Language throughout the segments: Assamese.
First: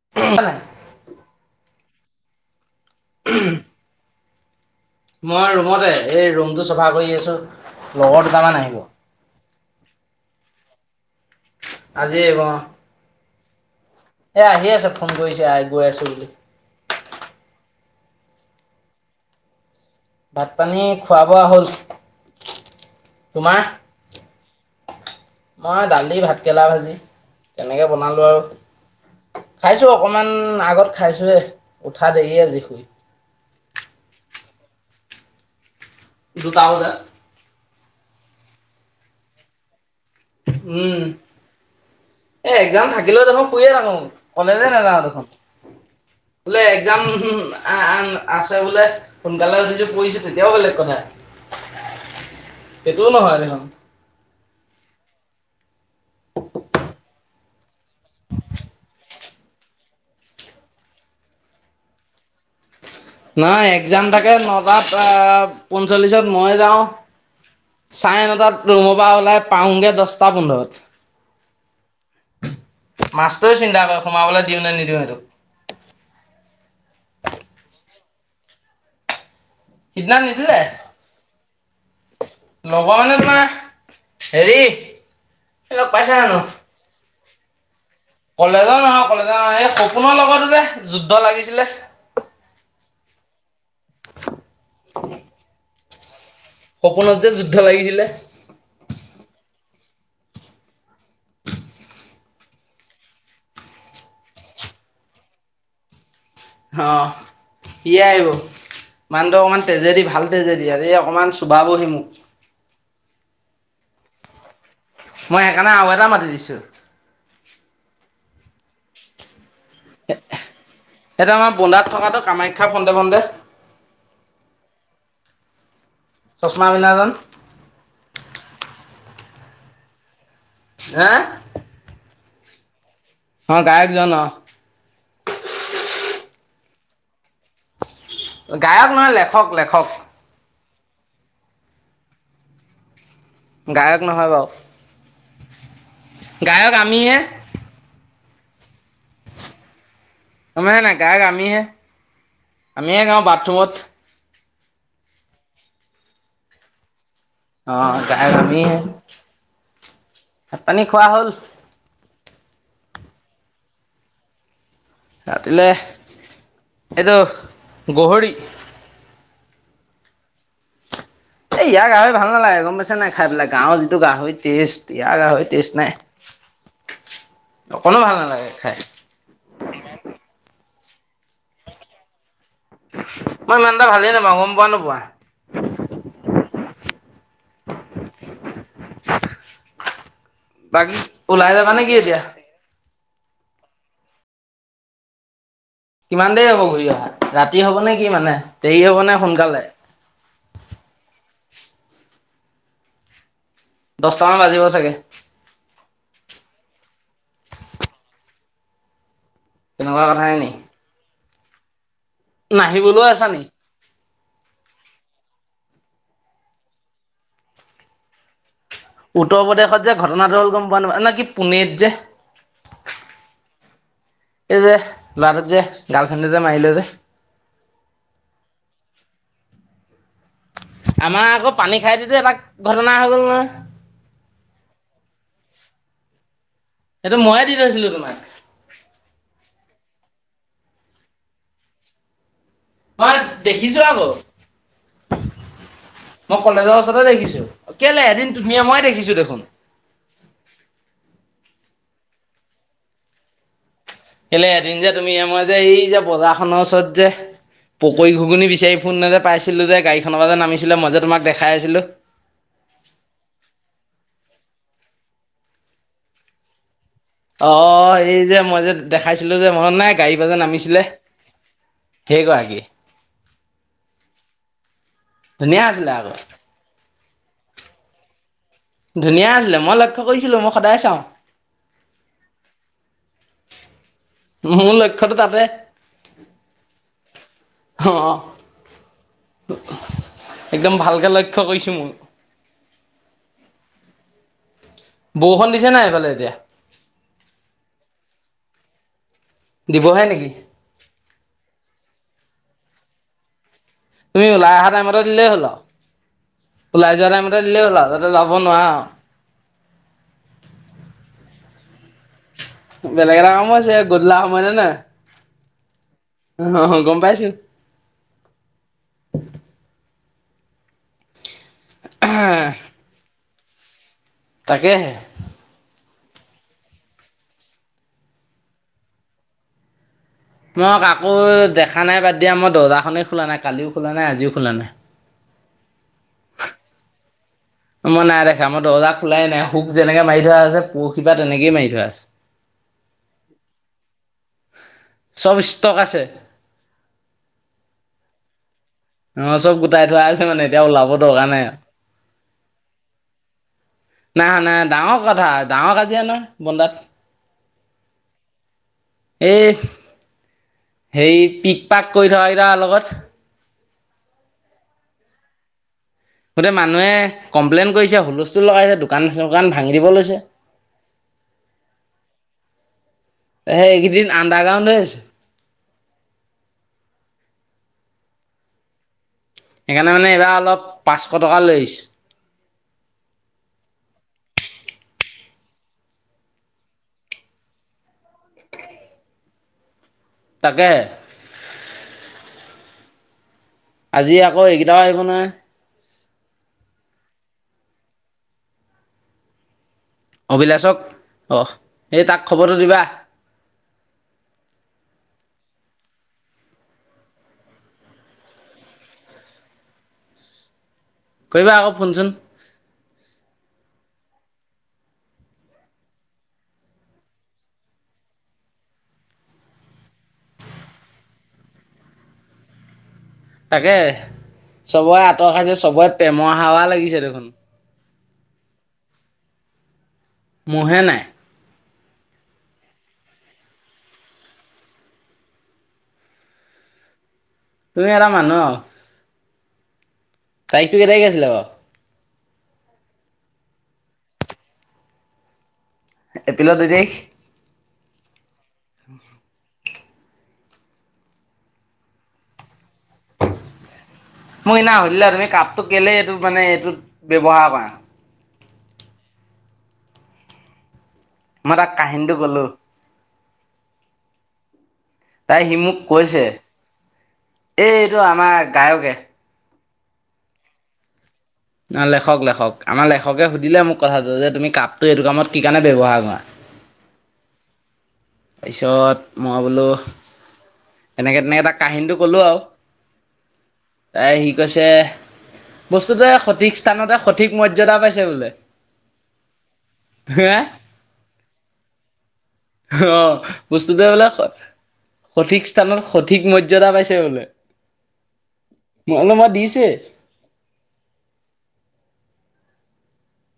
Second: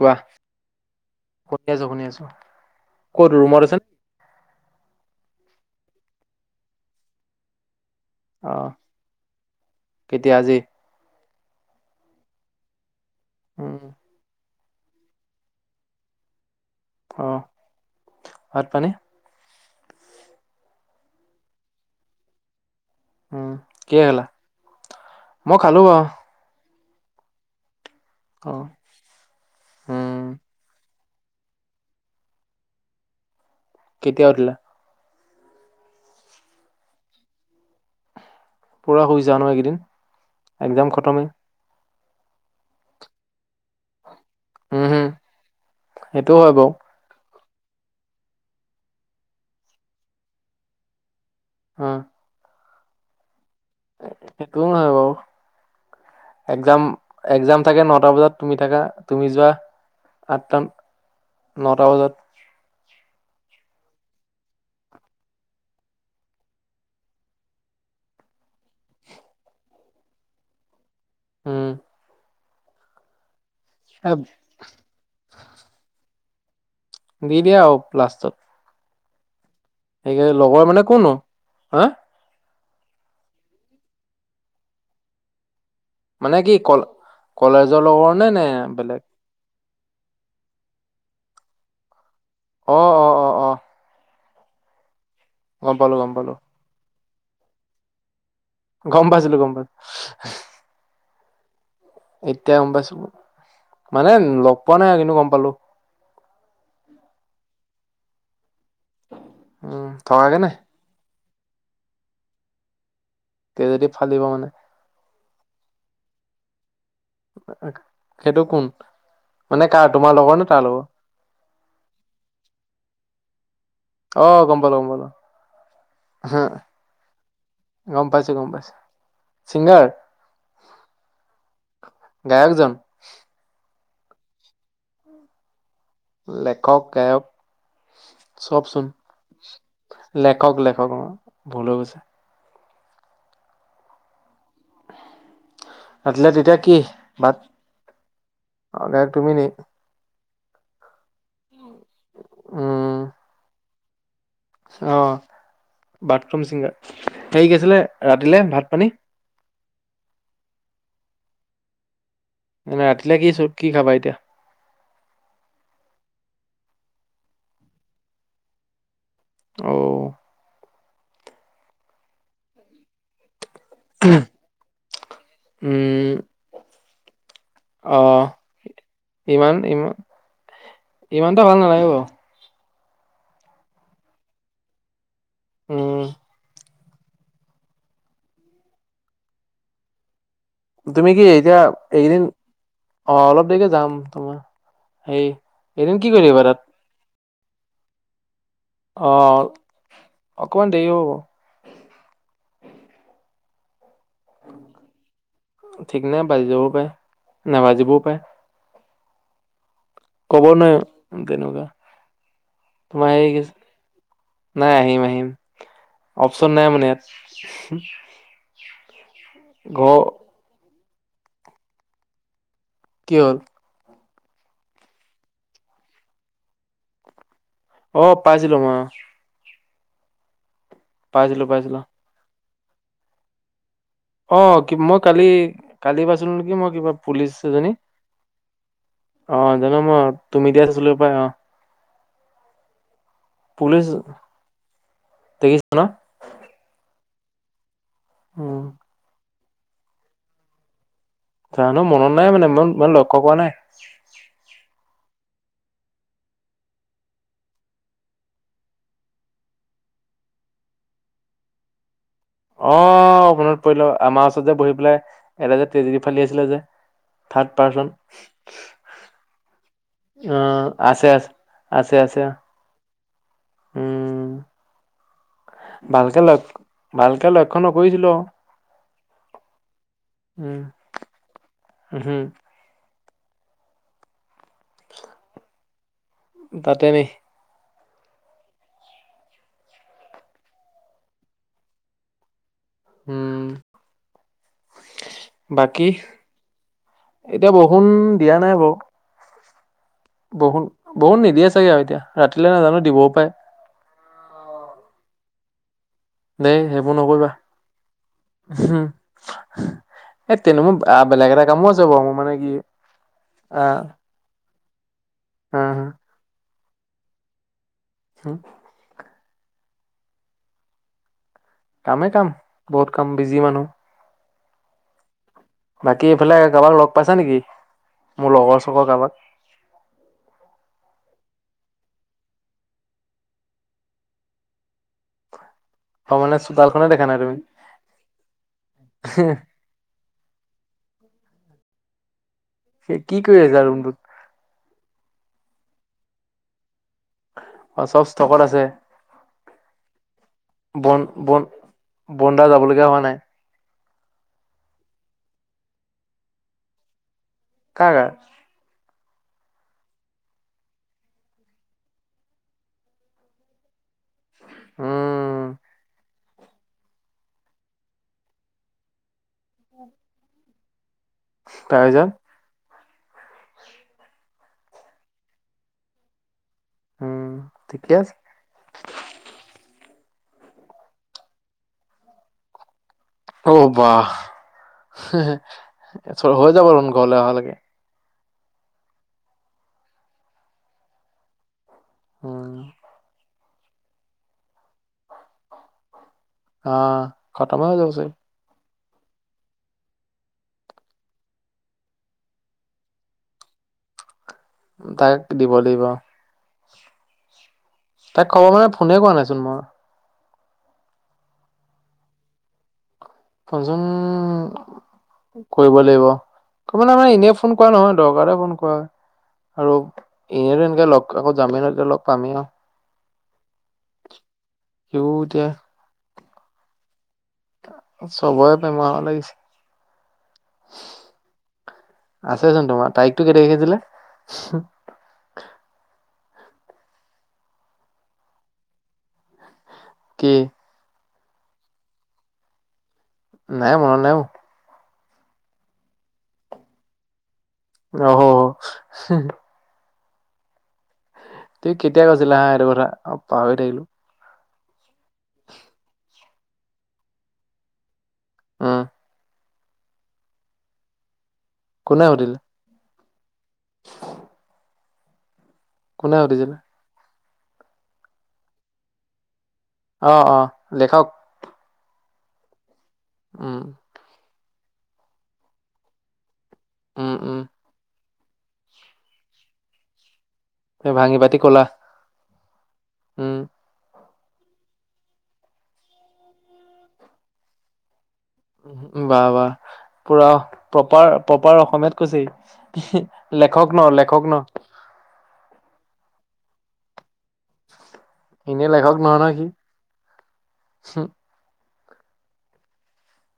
কোৱা শুনি আছো শুনি আছো ক'ত ৰুমত আছা? নে? মই ৰুমতে এই ৰুমটো চাফা কৰি আছো লগৰ অ দুটামান আহিব। কেতিয়া আজি? আজি আহিব অঁ। উম। এয়া আহি আছে, ফোন কৰিছে আ গৈ আছো বুলি। অ, ভাত পানী? ভাত পানী খোৱা বোৱা হ'ল। উম তোমাৰ? কিহে খালা? খালো মই বাৰু দালি দি ভাতকেৰেলা ভাজি। তেনেকে বনালো আৰু। অ খাইছো, উম অকমান আগত খাইছোয়ে। উঠা দেৰি আজি শুই। কেতিয়া উঠিলা? দুটা বজাত। পুৰা শুইছা আৰু ন এইকেইদিন? একজাম উম, খতমেই এ এক্সজাম থাকিলেও দেখোন শুইয়ে থাকো। কলেজে উম নাযাওঁ হম দেখোন সেইটোও হয় বোলে বাৰু এক্সাম আছে বোলে। সোনকালে বোলে পৰিছে তেতিয়াও বেলেগ কথা। অ। সেইটোও নহয় দেখোন। সেইটোও নহয় বাৰু। এক্সাম, এক্সাম থাকে নটা বজাত তুমি থাকা, তুমি যোৱা, আঠটা নটা বজাত। নহয়, এক্সাম থাকে নটাত পঞ্চল্লিশত মই যাওঁ চাৰে নটাত, ৰুমৰ ওলাই পাওঁগৈ দহটা পোন্ধৰত। উম। মাষ্টৰে চিন্তা কৰে এ সোমাবলৈ দিওঁ নে নিদিওঁ এইটোক। দি দিয়ে আৰু লাষ্টত। সেই সেইদিনা নিদিলে লগৰ মানে কোননো হা লগৰ মানে তোমাৰ হেৰি, এই লগ পাইছা মানে জানো? কি কল কলেজৰ লগৰ নে নে কলেজৰ বেলেগ নহয়, কলেজৰ নহয়, এই সপোনৰ লগৰতো যে যুদ্ধ লাগিছিলে। অ অ। অ অ গম পালো, গম পালো। সপোনত যে যুদ্ধ লাগিছিলে। গম পাইছিলো, গম পাইছিলো। এতিয় গম পাইছো। মানে লগ পোৱা নাই আৰু, কিন্তু গম পালো। অ, সিয়েই আহিব। মানুহটো অকণমান উম তেজেদি ভাল থকাকে নাই তেজেদি, এই অকমান - চুবাবহি মোক। তেজেদি ফালিব মানে। মই সেইকাৰণে আৰু এটা মাতি দিছোঁ। সেইটো কোন? মানে কাৰ তোমাৰ লগৰ নে তাৰ লগৰ? সেইটো আমাৰ বোন্দাত থকাটো, কামাখ্যা ফন্দে ফন্দে। আহ, গম পালো, গম পালো। হা চশমা পিন্ধাজন গম পাইছো, গম পাইছো। ছিংগাৰ? হে? গায়কজন? অ, গায়ক জন অ। লেখক, গায়ক চব চোন। গায়ক নহয় লেখক লেখক লেখক, লেখক অ, ভুল হৈ গৈছো। গায়ক নহয় বাও। ৰাতিলে তেতিয়া কি? ভাত অ, অৰ্ডাৰ তুমি নি? গম পাইছ নাই গায়ক আমিহে, উম আমিহে গাও বাথৰুমত। অ, বাথৰুম চিংগাৰ। হেৰি কি অ আছিলে, গায়ক ৰাতিলে ভাত আমিহে পানী? ভাত পানী খোৱা হ'ল। এনেই ৰাতিলে কি চ কি খাবা এতিয়া? ৰাতিলে এইটো গহৰি। অ'। এ' এইয়াৰ গাহৰি ভাল নালাগে গম পাইছে নাই খাই পেলাই। গাঁৱৰ যিটো গাহৰি টেষ্ট ইয়াৰ গাহৰি টেষ্ট নাই। উম অ অকণো ভাল নালাগে খাই। ইমান ইমান ইমানটা ভাল নালাগে বাৰু। মই ইমান এটা ভালেই নাপাওঁ গম পোৱা নোপোৱা। উম। [unintelligible] বাকী তুমি কি ওলাই এতিয়া যাবা নে কি এতিয়া এইকেইদিন, অ' অলপ দেৰিকে যাম। তোমাৰ সেই - কিমান দেৰি হ'ব ঘূৰি অহা, ৰাতি হব নে কি মানে - অ', অকমান দেৰি হব বাৰু। দহটামান বাজিব চাগে। ঠিক নাই বাজি যাবও পাৰে। নেবাজিবও পাৰে। তেনেকা কথা। ক'ব নোৱাৰিম তেনেকুৱা, নাহিবলৈও তোমাৰ আছা নি সেই - নাই আহিম আহিম, অপচন নাই মানে ইয়াত। উত্তৰ প্ৰদেশত যে ঘৰ ঘটনাটো হ'ল গম পোৱা নোপোৱা? না কি পুনেত যে। কি হ'ল? এই যে ল'ৰাটোক যে গাৰ্লফ্ৰেণ্ড যে মাৰিলে যে। অ', পাইছিলো মই অ'। আমাৰ পাইছিলো আক পানী পাইছিলো খাই দিওতেই এটা ঘটনা হৈ গ'ল নহয়। অ' মই কালি কালি পাইছিলো নেকি মই কিবা সেইটো পুলিচ ময়ে দি এজনী। থৈছিলো তোমাক অ' জানো মই তুমি দিয়া চাইছিলো হপাই অ'। মই দেখিছো পুলিচ আক। দেখিছা ন মই কলেজৰ ওচৰতে দেখিছো, কেলে এদিন তুমিয়ে উম মই দেখিছো দেখোন। জানো মনত নাই মানে মই মানে লক্ষ্য কৰা নাই। কেলে এদিন যে তুমি আমাৰ যে এই যে বজাৰখনৰ ওচৰত যে পকৰি, ঘুগুনি বিচাৰি ফোৰোতে যে পাইছিলোঁ দে গাড়ীখনৰ পৰাতে নামিছিলে মই যে তোমাক দেখাই আছিলোঁ। অ 'মনত পৰিল আমাৰ ওচৰত যে বহি পেলাই এটা যে তেজেদী ফালি আছিলে যে অ থাৰ্ড পাৰ্চন, এই যে মই যে দেখাইছিলো যে মনত নাই গাড়ী পৰা যে নামিছিলে অ' আছে আছে। আছে আছে, সেইগৰাকী উম। ধুনীয়া আছিলে আকৌ ভালকে লক্ষ, ভালকে লক্ষ্য নকৰিছিলো আৰু। ধুনীয়া আছিলে, মই লক্ষ্য কৰিছিলো মই উম, সদায় চাওঁ। উহু, মোৰ লক্ষ্যটো তাতে বা দা ৱে হ অ', একদম ভালকে লক্ষ্য কৰিছোঁ মইও। উম, বৰষুণ দিছে নাই বাকী? এইফালে এতিয়া এতিয়া বৰষুণ দিয়া নাই বাৰু। দিবহে নেকি? [unintelligible] বৰষূণ নিদিয়ে চাগে আৰু এতিয়া ৰাতিলে নাজানো দিবও পাৰে। তুমি ওলাই অহা টাইমতে দিলেই হ'ল আও, দেই ওলাই সেইবোৰ যোৱা টাইমতে দিলেই [unintelligible] যাতে ল'ব নোৱাৰা। এ' তেনে মোৰ আ বেলেগ এটা কামো যাব মোৰ মানে কি বেলেগ এটা কামো আছে গধলা সময় [unintelligible] উম হুম। [unintelligible] গম পাইছোঁ। [unintelligible] কামেই কাম, বহুত কাম বিজি মানুহ। তাকেহে। বাকী এইফালে কাৰোবাক লগ পাইছা নেকি? মোৰ লগৰ চগৰ কাৰোবাক? মই কাকো দেখা নাই, বাদ দিয়া মই দৰজাখনেই খোলা নাই, কালিও খোলা নাই, আজিও খোলা নাই। অ' মানে চোতালখনে দেখা নাই তুমি? মই নাই দেখা, মই দৰ্জা খোলাই নাই, শুক যেনেকে মাৰি থোৱা আছে, পৰহি পৰা তেনেকেই মাৰি থোৱা আছে। হে কি কৰি আছা ৰুমটোত? চব ষ্টক আছে। অ', চব ষ্টকত আছে। অ', চব গোটাই থোৱা আছে মানে এতিয়া ওলাব বন দৰকাৰ বন নাই আৰু। বন্দা যাবলগীয়া হোৱা নাই নাই নাই ডাঙৰ কথা, ডাঙৰ কাজিয়া নহয় বন্দাত। কাৰ? এই, হেৰি পিক-পাক কৰি থকা এইকেইটাৰ লগত। উম। গোটেই মানুহে কমপ্লেইন কৰিছে, হুলস্থুল লগাইছে, দোকান-চোকান ভাঙি দিব লৈছে। তাৰ পিছত? সেই এইকেইদিন আণ্ডাৰ গ্ৰাউণ্ড হৈ আছোঁ। উম, ঠিকে আছে। সেইকাৰণে মানে এইবাৰ অলপ, পাঁচশ টকা লৈ আহিছ অ', বাহ হে হে [unintelligible] হৈ যাবচোন ঘৰলৈ অহালৈকে। তাকে। উম। আজি আকৌ এইকেইটাও আহিব নহয়। অ', খতমেই হৈ গৈছে। অভিলাছক, অঁ, এই তাক খবৰটো দিবা। তাক দিব লাগিব অ'। তাক খবৰ মানে, ফোনেই কৰা নাইচোন মই। কৰিবা আকৌ ফোনচোন। ফোনচোন কৰিব লাগিব, ত, মানে আমাৰ এনেই ফোন কৰা নহয়, দৰকাৰতহে ফোন কৰা হয়। আৰু এনেইটো, এনেকে লগ আকৌ যামেই ন' এতিয়া লগ পামেই আউ। তাকে, চবয়ে সিও আঁতৰ এতিয়া খাইছে, চবয়ে প্ৰেমৰ হাৱা লাগিছে দেখোন। চবয়ে প্ৰেমৰ হাৱা লাগিছে। মোৰহে নাই। আছেচোন তোমাৰ, তাৰিখটো কে তাইখ আছিলে। তুমি এটা মানুহ আউ। কি? তাৰিখটো কে তাইখ আছিল বাউ। নাই, মনত নাই মো। এপ্ৰিলৰ দুই তাৰিখ। অ'হ। তুমি কেতিয়া কৈছিলা এইটো কথা, অ', পাহৰি থাকিলোঁ। মোক সেইদিনা সুধিলা, তুমি কাপটো কেলেই এইটো মানে এইটো ব্যৱহাৰ কৰা। অ মই তাক কোনে কাহিনীটো সুধিলে ক'লো। তাই সি মোক কোনে কৈছে, সুধিছিলে এই এইটো আমাৰ গায়কে। অ, অ', দে খাওঁক। অ লেখক, লেখক আমাৰ লেখকে উম সুধিলে মোক কথাটো, যে তুমি কাপটো এইটো কামত কি কাৰণে ব্যৱহাৰ কৰা। উম, উম। পিছত মই বোলোহ তো ভাঙি পাতি ক'লা? কিন্তু ক'লো আউ। উম। তাই, সি কৈছে বস্তুটোয়ে সঠিক স্থানতে, সঠিক মৰ্যাদা পাইছে বোলে। উম, বা, বাহ পুৰা হে প্ৰপাৰ, প্ৰপাৰ অসমীয়াত কৈছে ই। অ', বস্তুটোৱে বোলে, সঠিক স্থানত, সঠিক মৰ্যদা পাইছে বোলে। মানে মা দিছে। হো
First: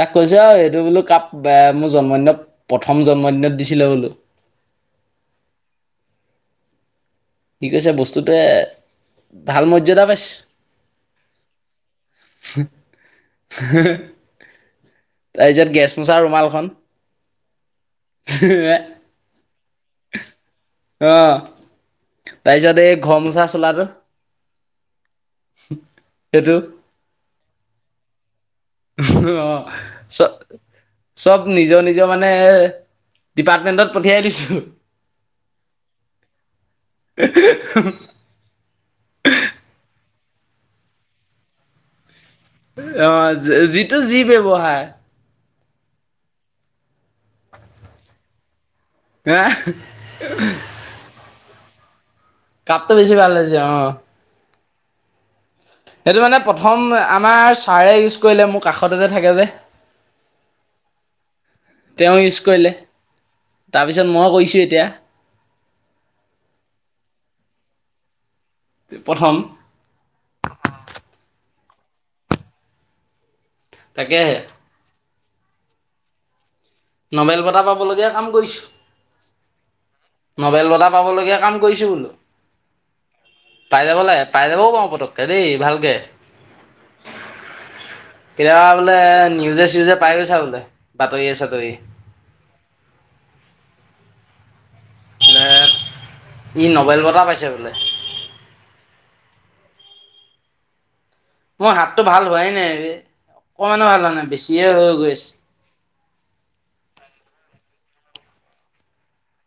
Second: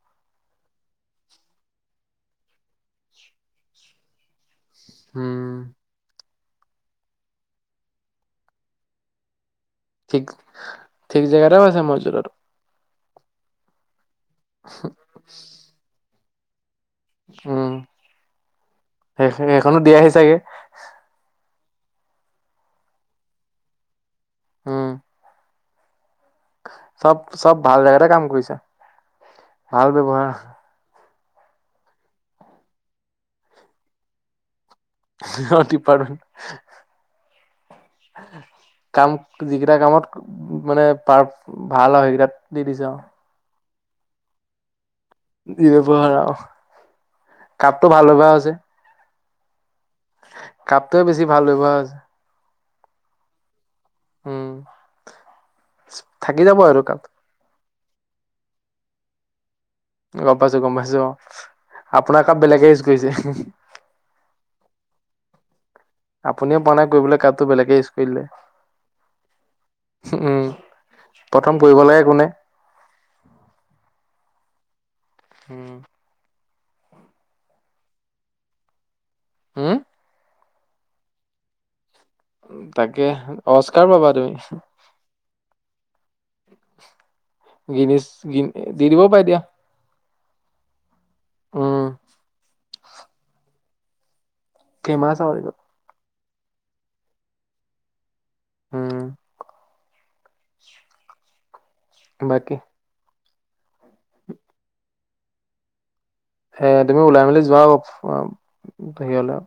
তাক কৈছোঁ আউ এইটো বোলো কাপ, এ মোৰ জন্মদিনত প্ৰথম জন্মদিনত দিছিলে বোলো। উম। কি কৈছে বস্তুটোৱে, ভাল ম ঠিক, ঠিক জেগাতে পাইছে মৰ্যদাটো। তাৰপিছত গেছ মোচা ৰুমালখন। উম, অ সেই, সেইখনো দিয়া হি চাগে। অ তাৰপিছত এই ঘৰ মুচা চোলাটো। উম। সেইটো। চব, চব ভাল জেগাতে কাম কৰিছে। অ', চ চব নিজৰ, নিজৰ মানে, ডিপাৰ্টমেন্টত পঠিয়াই দিছো। অ', ডিপাৰ্টমেন্ট। [unintelligible] কাম, যিকেইটা কামত মানে, পাৰ, ভাল হয়, সেইকেইটাত দি দিছে আৰু অ', যিটো যি ব্যৱহাৰ। ব্যৱহাৰ আৰু, কাপটো ভাল হ'ব হৈছে। আ হা। কাপটোৱে বেছি ভাল লগা হৈছে। কাপটো বেছি ভাল লাগিছে অ'। উম। সেইটো মানে থাকি যাব প্ৰথম, এইটো কাপ আমাৰ ছাৰে ইউজ কৰিলে, মোৰ কাষতে যে থাকে যে। গম পাইছো, গম পাইছো, অ' তেওঁ আপোনাৰ কাপ বেলেগে কৰিলে। ইউজ কৰিছে। তাৰপিছত মই কৰিছোঁ এতিয়া। আপুনিও পোৱা নাই কৰিবলৈ, কাপটো বেলেগে ইউজ কৰিলে। প্ৰথম। উম, প্ৰথম পঢ়িব লাগে কোনে তাকেহে। উম। নবেল বঁটা পাবলগীয়া কাম কৰিছোঁ। হম্? নবেল বঁটা পাবলগীয়া কাম কৰিছোঁ বোলো। তাকে পাই অস্কাৰ যাব পাবা লাগে, তুমি পাই যাবও পাৰোঁ পতককে দেই ভালকে। [inaudible] গিনি গিন কেতিয়াবা দি বোলে দিবও পাই দিয়া নিউজে চিউজে পাই গৈছা বোলে বাতৰিয়ে চাতৰিয়ে উম ফেমাচ হব লাগিব। বোলে ই নবেল বটা পাইছে বোলে। উম। মোৰ হাতটো ভাল হোৱাই বাকী নাই অকমানো ভাল হোৱা নাই বেছিয়ে হৈ গৈ আছে। সে তুমি ওলাই মেলি যোৱা হেৰি হলে।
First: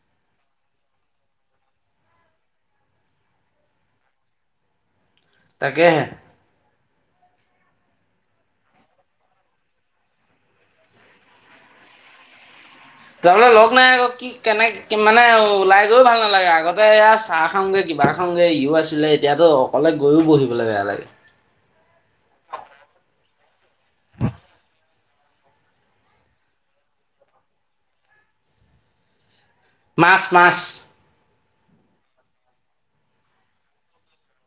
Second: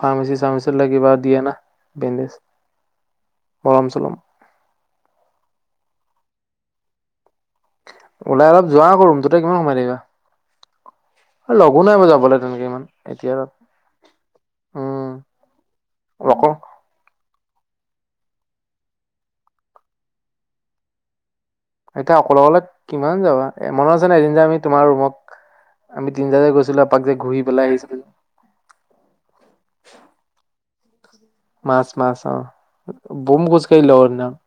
ফাৰ্মাচি চাৰ্মাচি কিবা দিয়ে না বেণ্ডেজ মলম চলম। তাকেহে। ওলাই অলপ যোৱাকৌ ৰূমটোতে কিমান সোমাই থাকিবা। লগো নাই মই যাবলৈ তেনেকে ইমান। এতিয়া যাবলে লগ নাই আকৌ কি কেনেক উম, মানে ওলাই গৈও ভাল নালাগে অকল আগ ততে এয়া চাহ খংগে কিবা খংগে ইও আছিলে এতিয়াতো অকলে গৈও বহিবলৈ বেয়া লাগে। এতিয়া অকলে অকলে কিমান যাবা, মনত আছে নাই এদিন যে আমি তোমাৰ ৰুমত আমি তিনিটাে গৈছিলো আপাক যে ঘূৰি পেলাই আহিছিলো। মাছ মাছ মাছ মাছ অ' বুম খোজ কাঢ়িলোঁ ক সেইদিনা খন।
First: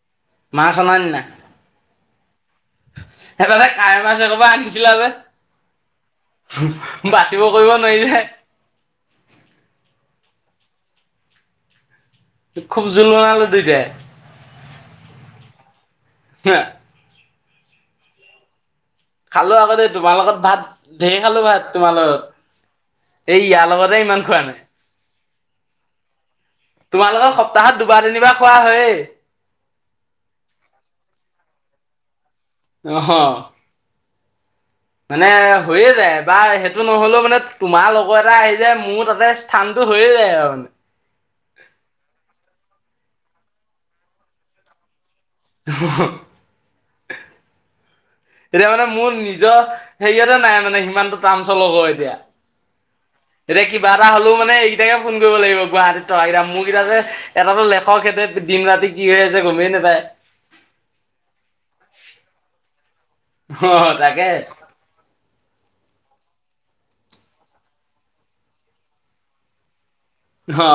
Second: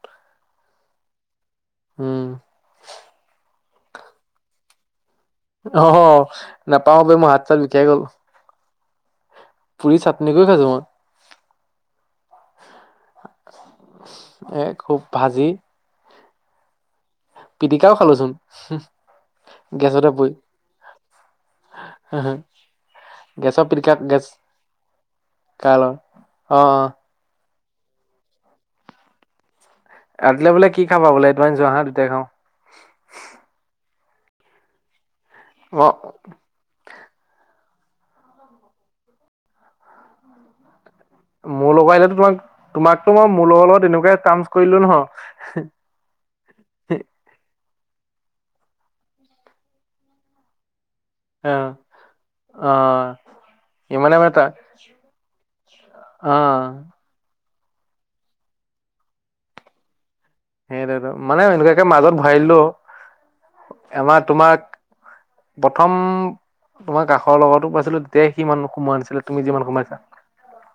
মাছ অনাৰ দিনা উম। সেইবা কাই মাছ এডপা আনিছিলা যে। অ, নাপাওঁ বে মোৰ হাত বাচিব চাত কৰিব বিষাই গ'ল নোৱাৰিলে পুৰি চাটনি কৰি খাইছো মই খুব জুলনালো দুইতাই এ' খুব ভাজি [unintelligible] পিটিকাও খালো চোন খালো আকৌ দেই তোমাৰ লগত ভাত ঢেৰ খালো ভাত তোমাৰ লগত এই গেছৰ ইয়াৰ লগতে ইমান খোৱা নাই। কাৰ লগত অ'অ' তোমালোকৰ সপ্তাহত দুবাৰ তিনিবাৰ খোৱা হয়েই। ৰাতিলে বোলে কি খাব বোলে এদমান যোৱা হাঁ দুটাই খাওঁ অহ মানে অ হৈয়ে যায় এবাৰ হে সেটো নহ'লেও মানে তোমাৰ লগৰ এটা আহি যায় মোৰ তাতে স্থানটো হৈয়ে যায় আৰু মানে। মোৰ লগত আহিলেতো তোমাক তোমাকতো মই মোৰ লগৰ লগত তেনেকুৱাই তামস কৰিলোঁ নহয় [unintelligible] এতিয়া মানে মোৰ নিজৰ হেৰিয়তে নাই মানে সিমানটো টান অ চলক এতিয়া অ এতিয়া কিবা এটা ইমানে হ'লেও তাৰ মানে এইকেইটাকে ফোন কৰিব লাগিব গুৱাহাটীত অ থকাকেইটা মোৰকেইটা যে এটাতো লেখক সেইটোৱে দিন ৰাতি কি হৈ আছে গমেই নেপায়। সেইটোৱে ত মানে এনেকুৱাকে মাজত ভৰাই দিলেও অ এমাহ তাকে তোমাৰ প্ৰথম তোমাৰ কাষৰ লগতো পাইছিলো তেতিয়া সিমান সোমোৱা নাছিলে তুমি যিমান সোমাইছা হ